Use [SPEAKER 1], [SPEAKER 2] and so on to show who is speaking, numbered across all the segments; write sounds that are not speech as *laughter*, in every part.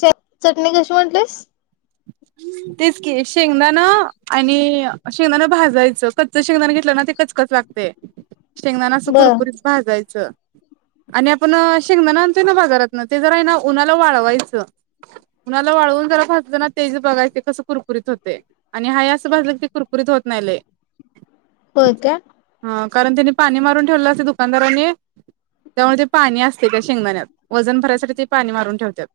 [SPEAKER 1] च चटणी कशी म्हटलीस
[SPEAKER 2] *inaudible* तेच की शेंगदाण आणि शेंगदाण भाजायचं कच्च शेंगदान घेतलं ना ते कचकच लागतं ते शेंगदान असं
[SPEAKER 1] बर
[SPEAKER 2] कुरकुरीत भाजायचं आणि आपण शेंगदाना आणतो ना बाजारातन ते जरा आहे ना उन्हाला वाळवायचं उन्हाळा वाळवून जरा भाजलं ना तेच बघायच ते कसं कुरकुरीत होतंय आणि हा असं भसलं की कुरकुरीत होत नाही लई
[SPEAKER 1] होय का
[SPEAKER 2] हा कारण त्यांनी पाणी मारून ठेवलेलं असतं दुकानदारांनी त्यामुळे ते पाणी असते त्या शेंगदाण्यात वजन भरायसाठी ते पाणी मारून ठेवत्यात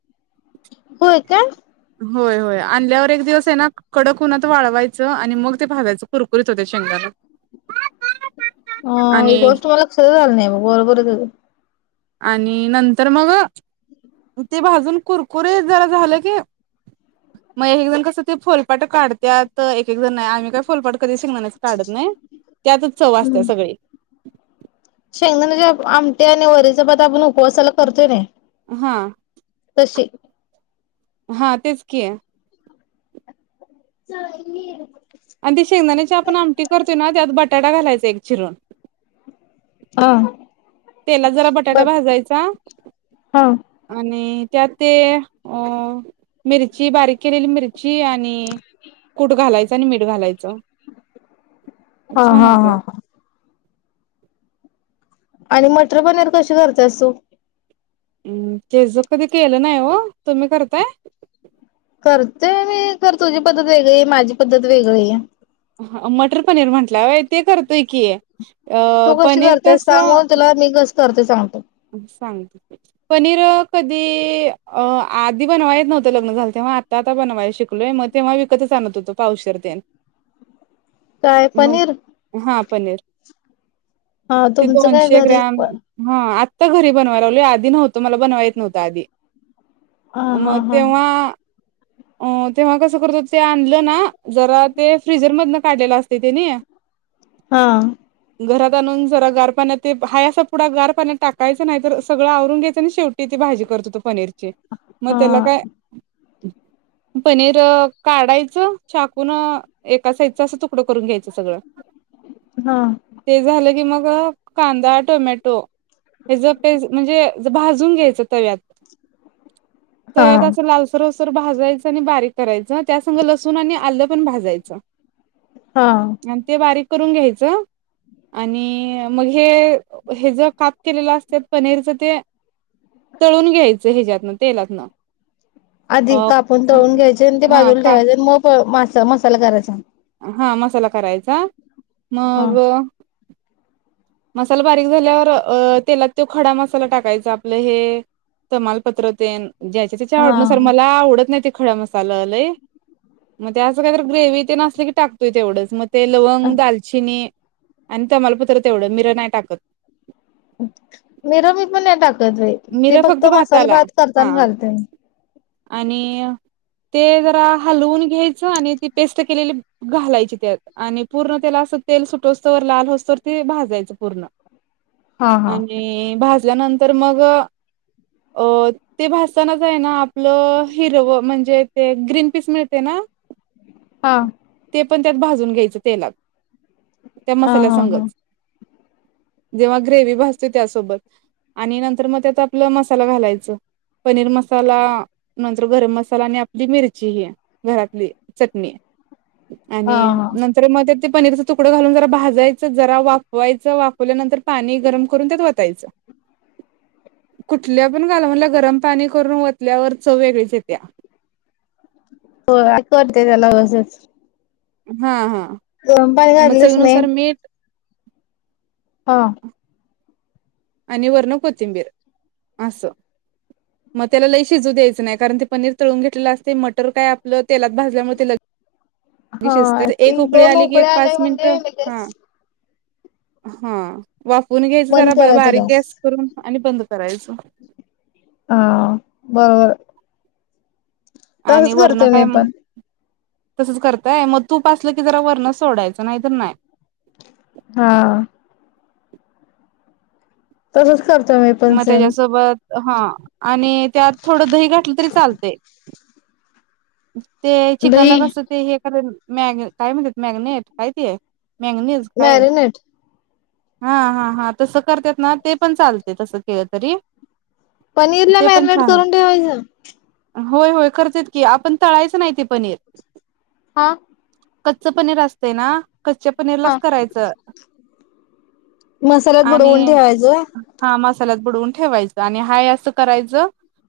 [SPEAKER 1] होय काय
[SPEAKER 2] होय होय आणल्यावर एक दिवस आहे ना कडक उन्हात वाळवायचं आणि मग ते भाजायचं कुरकुरीत होत शेंगदाण *unintelligible*
[SPEAKER 1] ह ही
[SPEAKER 2] आणि
[SPEAKER 1] गोष्ट मला लक्षातच झाली नाही *unintelligible*
[SPEAKER 2] आणि नंतर मग ते भाजून कुरकुरे जरा झालं की मग एक एक जण कसं ते फोलपाट काढत्यात एक एक जण नाही आम्ही काय फोलपाट कधी शेंगदाण्याचं काढत नाही त्यातच चव असत्या
[SPEAKER 1] हम्म
[SPEAKER 2] सगळी
[SPEAKER 1] शेंगदाण्याच्या आमटी आणि वरीचा भात आपण उपवासाला करतोय नाही
[SPEAKER 2] हा.
[SPEAKER 1] तशी.
[SPEAKER 2] हा तेच की आहे.
[SPEAKER 1] ह.
[SPEAKER 2] आणि ते शेंगदाण्याची आपण आमटी करतोय ना त्यात बटाटा घालायचा एक चिरून
[SPEAKER 1] ह
[SPEAKER 2] तेलात जरा बटाटा भाजायचा
[SPEAKER 1] हा
[SPEAKER 2] आणि त्यात ते अ मिरची बारीक केलेली मिरची आणि आणि कूट घालायच आणि मीठ घालायचं
[SPEAKER 1] हा
[SPEAKER 2] छान
[SPEAKER 1] हा
[SPEAKER 2] होतंय
[SPEAKER 1] हा आणि मटर पनीर कशी करतेस तू
[SPEAKER 2] हम् ते ज कधी केलं नाही हो तुम्ही करताय.
[SPEAKER 1] करतेय मी खर तुझी पद्धत वेगळी आहे माझी पद्धत वेगळी आहे.
[SPEAKER 2] ह मटर पनीर म्हंटल्यावर ते करतोय की. अ
[SPEAKER 1] तू कशी
[SPEAKER 2] पनीर
[SPEAKER 1] करतेस सांगून तुला मी कस करते सांगतो.
[SPEAKER 2] सांगित. पनीर कधी अ आधी बनवायच नव्हतं लग्न झालं तेव्हा आ. ता बनवाय शिकलोय मग तेव्हा विकतच आणत होतो पाऊशरतेन.
[SPEAKER 1] काय पनीर.
[SPEAKER 2] हा पनीर
[SPEAKER 1] हा
[SPEAKER 2] ते
[SPEAKER 1] तुमचं काय
[SPEAKER 2] दोनशे
[SPEAKER 1] घरीच
[SPEAKER 2] ग्रॅम.
[SPEAKER 1] पण
[SPEAKER 2] हा आत्ता घरी बनवाय लावले आधी नव्हतं मला बनवायच नव्हतं आधी.
[SPEAKER 1] हा हा
[SPEAKER 2] मग
[SPEAKER 1] हा
[SPEAKER 2] तेव्हा. अ तेव्हा कसं करतो ते आणलं ना जरा ते फ्रिजर मधन काढलेलं असते तेनी. *inaudible*
[SPEAKER 1] हा.
[SPEAKER 2] घरात आणून जरा गार पाण्या ते हा अस पुढा गार पाण्यात टाक. कायचं नाही तर सगळं आवरून घ्यायं ना शेवटी ती भाजी करत होतो पनीरची. मग त्याला
[SPEAKER 1] हा
[SPEAKER 2] काय. पनीर काढायचं चाकून. एका साइजच असं तुकडं करून घ्यायचं सगळं.
[SPEAKER 1] हां.
[SPEAKER 2] ते झालं की मग कांदा, टोमॅटो. हे ते म्हणजे भाजून घ्यायचं तव्यात
[SPEAKER 1] हा
[SPEAKER 2] तव्यात असं लाल. सरसर भाजायचं आणि बारीक करायच त्यासंग लसूण आणि आलं पण भाजायचं.
[SPEAKER 1] हां.
[SPEAKER 2] आणि ते बारीक करून घ्यायचं आणि मग हे हे ज काप. केले असत पनीरच ते तळून घ्यायचं ह्याच्यातन तेलातन.
[SPEAKER 1] आधी कापून तळून घ्यायचे आणि ते बाजूला
[SPEAKER 2] का
[SPEAKER 1] ठेवायचे मग मासा मसाला करायचा.
[SPEAKER 2] हा मसाला करायचा
[SPEAKER 1] हा
[SPEAKER 2] मग. मसाला बारीक झाल्यावर अ तेलात तो खडा मसाला टाकायचा आपलं हे. तमालपत्रतेन ज्याच्या त्याच्या आवडनुसार
[SPEAKER 1] हा.
[SPEAKER 2] मला आवडत नाही. खडा मसाला लय मग त्या असं काहीत ग्रेव्ही ते असले की टाकतोय तेवढं. त्या मग ते लवंग, दालचिनी आणि तमालपत्र तेवढं मिर नाही टाकत.
[SPEAKER 1] मिर मी पण नाही टाकत र ते
[SPEAKER 2] मिरं
[SPEAKER 1] फक्त मसाले
[SPEAKER 2] भाताला
[SPEAKER 1] भात करताना
[SPEAKER 2] हा
[SPEAKER 1] घालते.
[SPEAKER 2] आणि ते जरा हलवून घ्यायचं आणि ती पेस्ट केलेली घालायची त्यात आणि पूर्ण त्याला अस तेल सुटोसतवर अस ते लाल असतोवर ते भाजायचं पूर्ण.
[SPEAKER 1] हा हा.
[SPEAKER 2] आणि भाजल्यानंतर मग अ. ते भाजतानाच आहे ना आपलं हिरव म्हणजे ते ग्रीन पीस मिळते ना.
[SPEAKER 1] हा
[SPEAKER 2] ते पण त्यात भाजून घ्यायचं तेलात त्या
[SPEAKER 1] हा हा हा
[SPEAKER 2] मसाल्यासंगच. जेव्हा ग्रेव्ही भासते त्यासोबत आणि नंतर तर मग त्यात आपलं मसाला घालायचं. पनीर मसाला नंतर गरम मसाला आणि आपली मिरची ही घरातली चटणी
[SPEAKER 1] हा
[SPEAKER 2] आणि
[SPEAKER 1] हा
[SPEAKER 2] न तर मध्ये ते पनीरचा तुकडं घालून जरा भाजायचं जरा वाफवायचं वाफवल्यानंतर पाणी गरम करून त्यात घालायचं. कुठल्या पण घाल म्हटलं गरम पाणी करून वतल्यावर चव वेगळीच येत्या.
[SPEAKER 1] हो करते त्याला बसच.
[SPEAKER 2] हा हा
[SPEAKER 1] पाणी
[SPEAKER 2] मग
[SPEAKER 1] घातलीस नाही.
[SPEAKER 2] चवीनुसार मीठ.
[SPEAKER 1] हां.
[SPEAKER 2] आणि वरण कोथिंबीर असं. मग त्याला लई शिजू द्यायचं नाही कारण ते पनीर तळून घेतलेलं असते मटर काय आपलं तेलात भाजल्यामुळे ते लग.
[SPEAKER 1] हा
[SPEAKER 2] शिजत
[SPEAKER 1] ती
[SPEAKER 2] एक उकळी
[SPEAKER 1] दोन
[SPEAKER 2] आली की एक
[SPEAKER 1] उकळ्या
[SPEAKER 2] पाच
[SPEAKER 1] आल्या
[SPEAKER 2] मिनट
[SPEAKER 1] म्हणजे
[SPEAKER 2] हा
[SPEAKER 1] लगेच
[SPEAKER 2] हा वाफून घ्यायच
[SPEAKER 1] बंद
[SPEAKER 2] जरा
[SPEAKER 1] करायचा
[SPEAKER 2] बारीक
[SPEAKER 1] गॅस.
[SPEAKER 2] गॅस करून आणि बंद करायचं.
[SPEAKER 1] हा बरोबर
[SPEAKER 2] आणि
[SPEAKER 1] तसच
[SPEAKER 2] वरण
[SPEAKER 1] करते
[SPEAKER 2] काय
[SPEAKER 1] मी
[SPEAKER 2] मग
[SPEAKER 1] पण.
[SPEAKER 2] तसंच करताय मग तूप असलं की जरा वरण सोडायचं नाही तर नाही.
[SPEAKER 1] हां तसंच करतो मी. पण
[SPEAKER 2] मग
[SPEAKER 1] सेम.
[SPEAKER 2] त्याच्यासोबत हा आणि त्यात थोडं दही घातलं तरी चालतय. ते चिकनला
[SPEAKER 1] दही
[SPEAKER 2] कस ते हे कर मॅगने काय म्हणत मॅगनेट कायती मॅगनेज
[SPEAKER 1] मॅरिनेट.
[SPEAKER 2] हा हा हां तसं करतात ना ते पण चालते तसं केलं तरी.
[SPEAKER 1] पनीर ला
[SPEAKER 2] ते पण
[SPEAKER 1] मॅरिनेट
[SPEAKER 2] छान होत
[SPEAKER 1] करून ठेवायच?
[SPEAKER 2] होय होय करतेत की आपण तळायचं नाही ते पनीर.
[SPEAKER 1] हां
[SPEAKER 2] कच्च पनीर असते ना कच्च्या पनीरलाच
[SPEAKER 1] हा.
[SPEAKER 2] करायचं
[SPEAKER 1] मसाल्यात बुडवून
[SPEAKER 2] आणि
[SPEAKER 1] ठेवायचं होय.
[SPEAKER 2] हा मसाल्यात बुडवून ठेवायचं, आणि हा असं करायचं,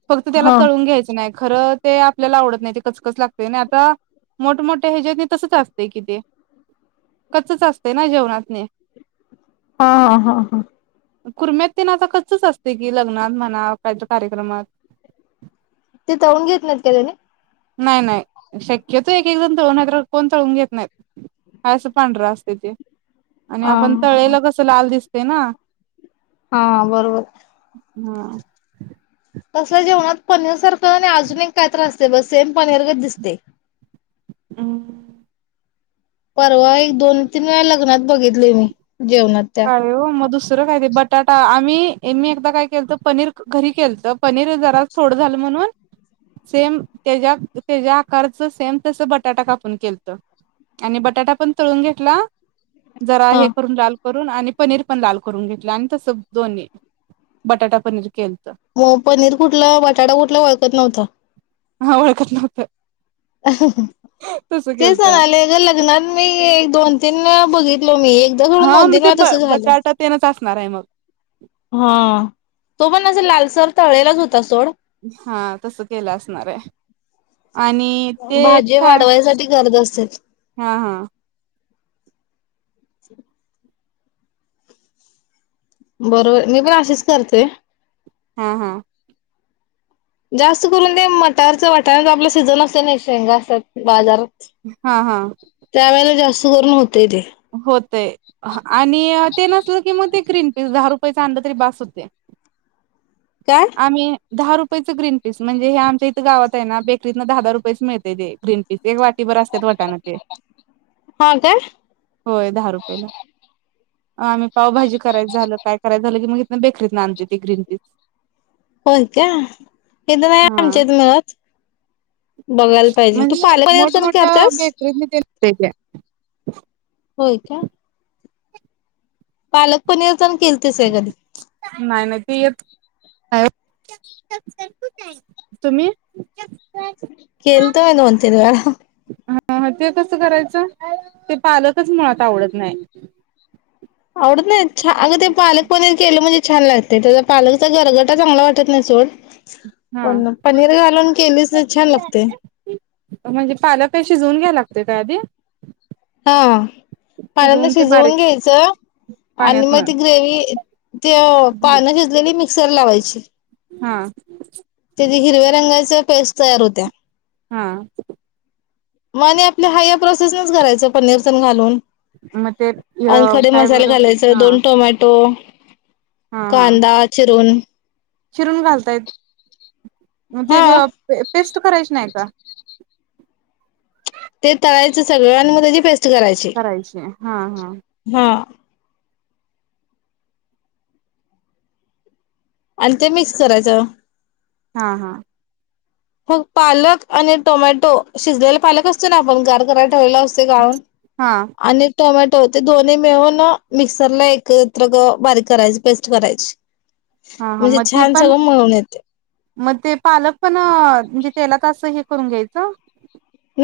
[SPEAKER 2] फक्त त्याला
[SPEAKER 1] हा
[SPEAKER 2] तळून घ्यायचं नाही. खरं ते आपल्याला आवडत नाही. कचकच लागते आणि आता मोठमोठ्या ह्याच्यात नाही तसंच असतेय कि ते कच असते ना जेवणातने
[SPEAKER 1] हा हा हा हा.
[SPEAKER 2] कुरम्यात ते ना आता कच असते की लग्नात म्हणा का कार्यक्रमात
[SPEAKER 1] ते तऊून घेतत त्यालाने
[SPEAKER 2] नाही नाही शक्यतो एक एक जण तळून तर कोण तळून घेत नाहीत. अस असं पांढरा असते ते आणि
[SPEAKER 1] हा
[SPEAKER 2] आपण
[SPEAKER 1] हा हा.
[SPEAKER 2] तळेल कसं लाल दिसते ना.
[SPEAKER 1] हा बरोबर
[SPEAKER 2] हा.
[SPEAKER 1] तसल्या जेवणात पनीर सारखं आणि अजून एक काय त्रास असते बस सेम पनीरगच दिसते.
[SPEAKER 2] ह.
[SPEAKER 1] परवा एक दोन तीन वेळा लग्नात बघितली मी जेवणात त्या
[SPEAKER 2] काय हो मग दुसरं काय ते बटाटा आम्ही मी एकदा काय केलत पनीर घरी केलत पनीर झाल्यात. थोड झालं म्हणून सेम त्याच्या त्याच्या आकारच सेम तस बटाटा कापून केलत. आणि बटाटा पण तळून घेतला जरा
[SPEAKER 1] हा.
[SPEAKER 2] हे करून ला करून आणि पनीर पण लाल करून घेतलं आणि तस दोन्ही बटाटा पनीर केल तर
[SPEAKER 1] मग पनीर कुठला बटाटा कुठला ओळखत नव्हता.
[SPEAKER 2] हा ळखत नवत
[SPEAKER 1] ते
[SPEAKER 2] केलत
[SPEAKER 1] सणाले ग लग्न मी एक दोन त्यां बघितलं मी एकदा घडून
[SPEAKER 2] हा मग
[SPEAKER 1] नोंदिणी
[SPEAKER 2] ते ब
[SPEAKER 1] मात असं झालं.
[SPEAKER 2] बटाटा तेनच असणार आहे मग
[SPEAKER 1] हा तो पण असं लालसर तळेलाच होता सोड.
[SPEAKER 2] हा तस केलं असणार आहे आणि ते
[SPEAKER 1] भाजी
[SPEAKER 2] काय
[SPEAKER 1] वाढवायसाठी गरज असेल.
[SPEAKER 2] हा हा.
[SPEAKER 1] बरोबर मी पण अशीच करते.
[SPEAKER 2] हा हा.
[SPEAKER 1] जास्त करून ते मटारच वाटाण्याचा आपला सीझन असते नाही शेंगा असतात बाजारात.
[SPEAKER 2] हा हा.
[SPEAKER 1] त्या वेळेला जास्त करून होते ते
[SPEAKER 2] होत आणि ते नसलं की मग ते क्रीन पीस दहा रुपयाचा अंड तरी बास होते.
[SPEAKER 1] काय?
[SPEAKER 2] आम्ही दहा रुपयेच ग्रीन पीस म्हणजे हे आमच्या इथं गावात आहे बेकरीतं दहा दहा रुपये मिळते तेे ग्रीनस इ एक वाटी बर असतात वाटाण ते
[SPEAKER 1] हा काय
[SPEAKER 2] होय दहा रुपयेला. आम्ही पावभजी करायच झाल, काय करायच झाल की मग, बेकरीत ना आणते ती ग्रीन पीस
[SPEAKER 1] हो का. हे तर नाही
[SPEAKER 2] हा
[SPEAKER 1] आमच्यात मिळत बघायला पाहिजे तू
[SPEAKER 2] म्हणजे
[SPEAKER 1] फले परर् पण
[SPEAKER 2] मोठमोठ्या
[SPEAKER 1] करतेस.
[SPEAKER 2] *unintelligible*
[SPEAKER 1] होय का. पालक पनीर पण केल तेस का कधी
[SPEAKER 2] नाही नाहीती य तुम्ही
[SPEAKER 1] केलत *unintelligible* वलवतीन वला
[SPEAKER 2] ह ते कसं करायचं ते पालकच मुळात आवडत नाही.
[SPEAKER 1] आवडत नाही छ अगं ते पालक पनीर केलं म्हणजे छान लागते त्याचा पालकचा घरगटा चांगला वाटत नाही सोड
[SPEAKER 2] हा
[SPEAKER 1] हो पनीर घालून केलीच छान लागते.
[SPEAKER 2] म्हणजे पालके शिजवून घ्याय लागतय काय आधी *unintelligible*
[SPEAKER 1] हा पानंद
[SPEAKER 2] ते बारीक
[SPEAKER 1] शिजवून घ्यायचं *unintelligible* आणि
[SPEAKER 2] पाण्यातन
[SPEAKER 1] मग ती ग्रेवी ते पानं शिजलेली मिक्सर लावायची *unintelligible*
[SPEAKER 2] हा
[SPEAKER 1] त्याथ हिरव्या रंगाच्या पेस्ट तयार होत्या
[SPEAKER 2] हा
[SPEAKER 1] मग आणि आपल्या हा या प्रोसेस नच करायचं पनीर पण घालून
[SPEAKER 2] मग ते
[SPEAKER 1] *unintelligible* आणि
[SPEAKER 2] अ
[SPEAKER 1] खडे
[SPEAKER 2] काय
[SPEAKER 1] मसाला
[SPEAKER 2] बरं
[SPEAKER 1] घालायच
[SPEAKER 2] हा
[SPEAKER 1] दोन टोमॅटो
[SPEAKER 2] हा
[SPEAKER 1] *unintelligible*
[SPEAKER 2] हा
[SPEAKER 1] कांदा चिरून
[SPEAKER 2] चिरून घालतायत मग
[SPEAKER 1] हा
[SPEAKER 2] ते पेस्ट करायची नाही का *unintelligible*
[SPEAKER 1] ते ताळायचं सगळं आणि मग त्या
[SPEAKER 2] करायची हा हा
[SPEAKER 1] हा आणि ते मिक्स करायचं
[SPEAKER 2] हा हा
[SPEAKER 1] होग पालक आणि टोमॅटो शिजलेला पालक असतो ना आपण गार करायला ठेवालेला असतो *unintelligible* अस गाऊून
[SPEAKER 2] हा
[SPEAKER 1] आणि टोमॅटो ते दोन्ही मिळून मिक्सरला एकत्र बारीक करायची पेस्ट करायची *unintelligible*
[SPEAKER 2] हा हा
[SPEAKER 1] म्हणजे
[SPEAKER 2] मग ते
[SPEAKER 1] छान
[SPEAKER 2] पण
[SPEAKER 1] सगळं मिळून येते
[SPEAKER 2] मग ते पालक पण म्हणजे त्याला त असं हे करून घ्यायचं *unintelligible*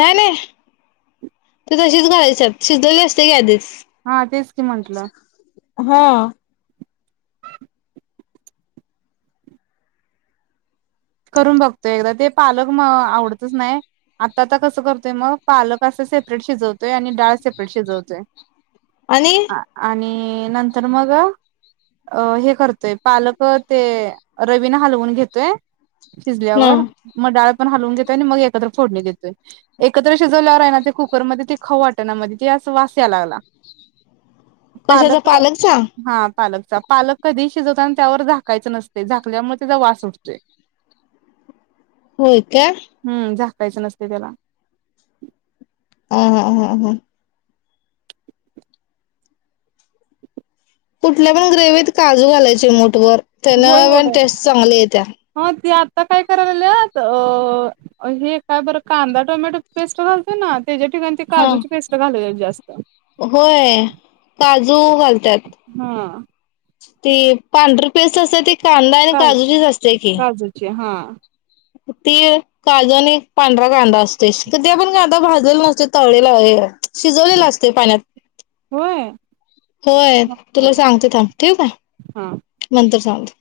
[SPEAKER 1] नाही नाही ते तशीच घालायच्यात शिजवली असते की आधीच
[SPEAKER 2] हा तेच की म्हंटलं
[SPEAKER 1] *unintelligible* हा
[SPEAKER 2] करून बघतो एकदा ते पालक म आवडतच नाही *unintelligible* आता आता कसं करतोय मग पालक असं सेपरेट शिजवतोय आणि डाळ सेपरेट शिजवतोय. *unintelligible* *unintelligible*
[SPEAKER 1] आणि.
[SPEAKER 2] आणि नंतर मग अ हे करतोय पालक ते रवीन हलवून घेतोय *unintelligible*
[SPEAKER 1] ह
[SPEAKER 2] शिजल्यावर मग डाळ पण हलवून घेतोय आणि मग एकत्र फोडणी देतोय *unintelligible* एकत्र शिजल्यावर राहि ना ते कुकरमध्येध्ये ते खवाटणामध्ये ते वास लागला *unintelligible*
[SPEAKER 1] कशाचा
[SPEAKER 2] पालक
[SPEAKER 1] पालकचा
[SPEAKER 2] हा पालकचा पालक कधी शिजवत आणि त्यावर झाकायचं नसते झाकल्यामुळे त्याचा वास सुठतो *unintelligible*
[SPEAKER 1] होय का
[SPEAKER 2] हम् झाकायचं नसते त्याला.
[SPEAKER 1] ह हा हां. कुठल्या पण ग्रेवीत काजू घालायचे मोठवरर त्यान पण टेस्ट चांगली आहे त्या *unintelligible*
[SPEAKER 2] हो ते आता काय करायत अ अ हे काय बरं कांदा टोमॅटो पेस्ट घालतो ना त्याच्या ठिकाणी. *unintelligible*
[SPEAKER 1] हा
[SPEAKER 2] काजूची पेस्ट घाल जास्त.
[SPEAKER 1] होय
[SPEAKER 2] *unintelligible*
[SPEAKER 1] काजू घालत्यात.
[SPEAKER 2] हा.
[SPEAKER 1] ती पांढर पेस्ट असत ते ती कांदा आणि
[SPEAKER 2] का
[SPEAKER 1] काजूचीच असते की. *unintelligible*
[SPEAKER 2] काजूची हा.
[SPEAKER 1] ती काजू आणि पांढरा कांदा असतेस कधी आपण कांदा भाजला नसते तळेला हे. *unintelligible* शिजवलेला असते पाण्यात.
[SPEAKER 2] होय
[SPEAKER 1] होय
[SPEAKER 2] हा
[SPEAKER 1] तुला सांगते थांब ठीक
[SPEAKER 2] हा
[SPEAKER 1] आहे नंतर सांगते. *unintelligible*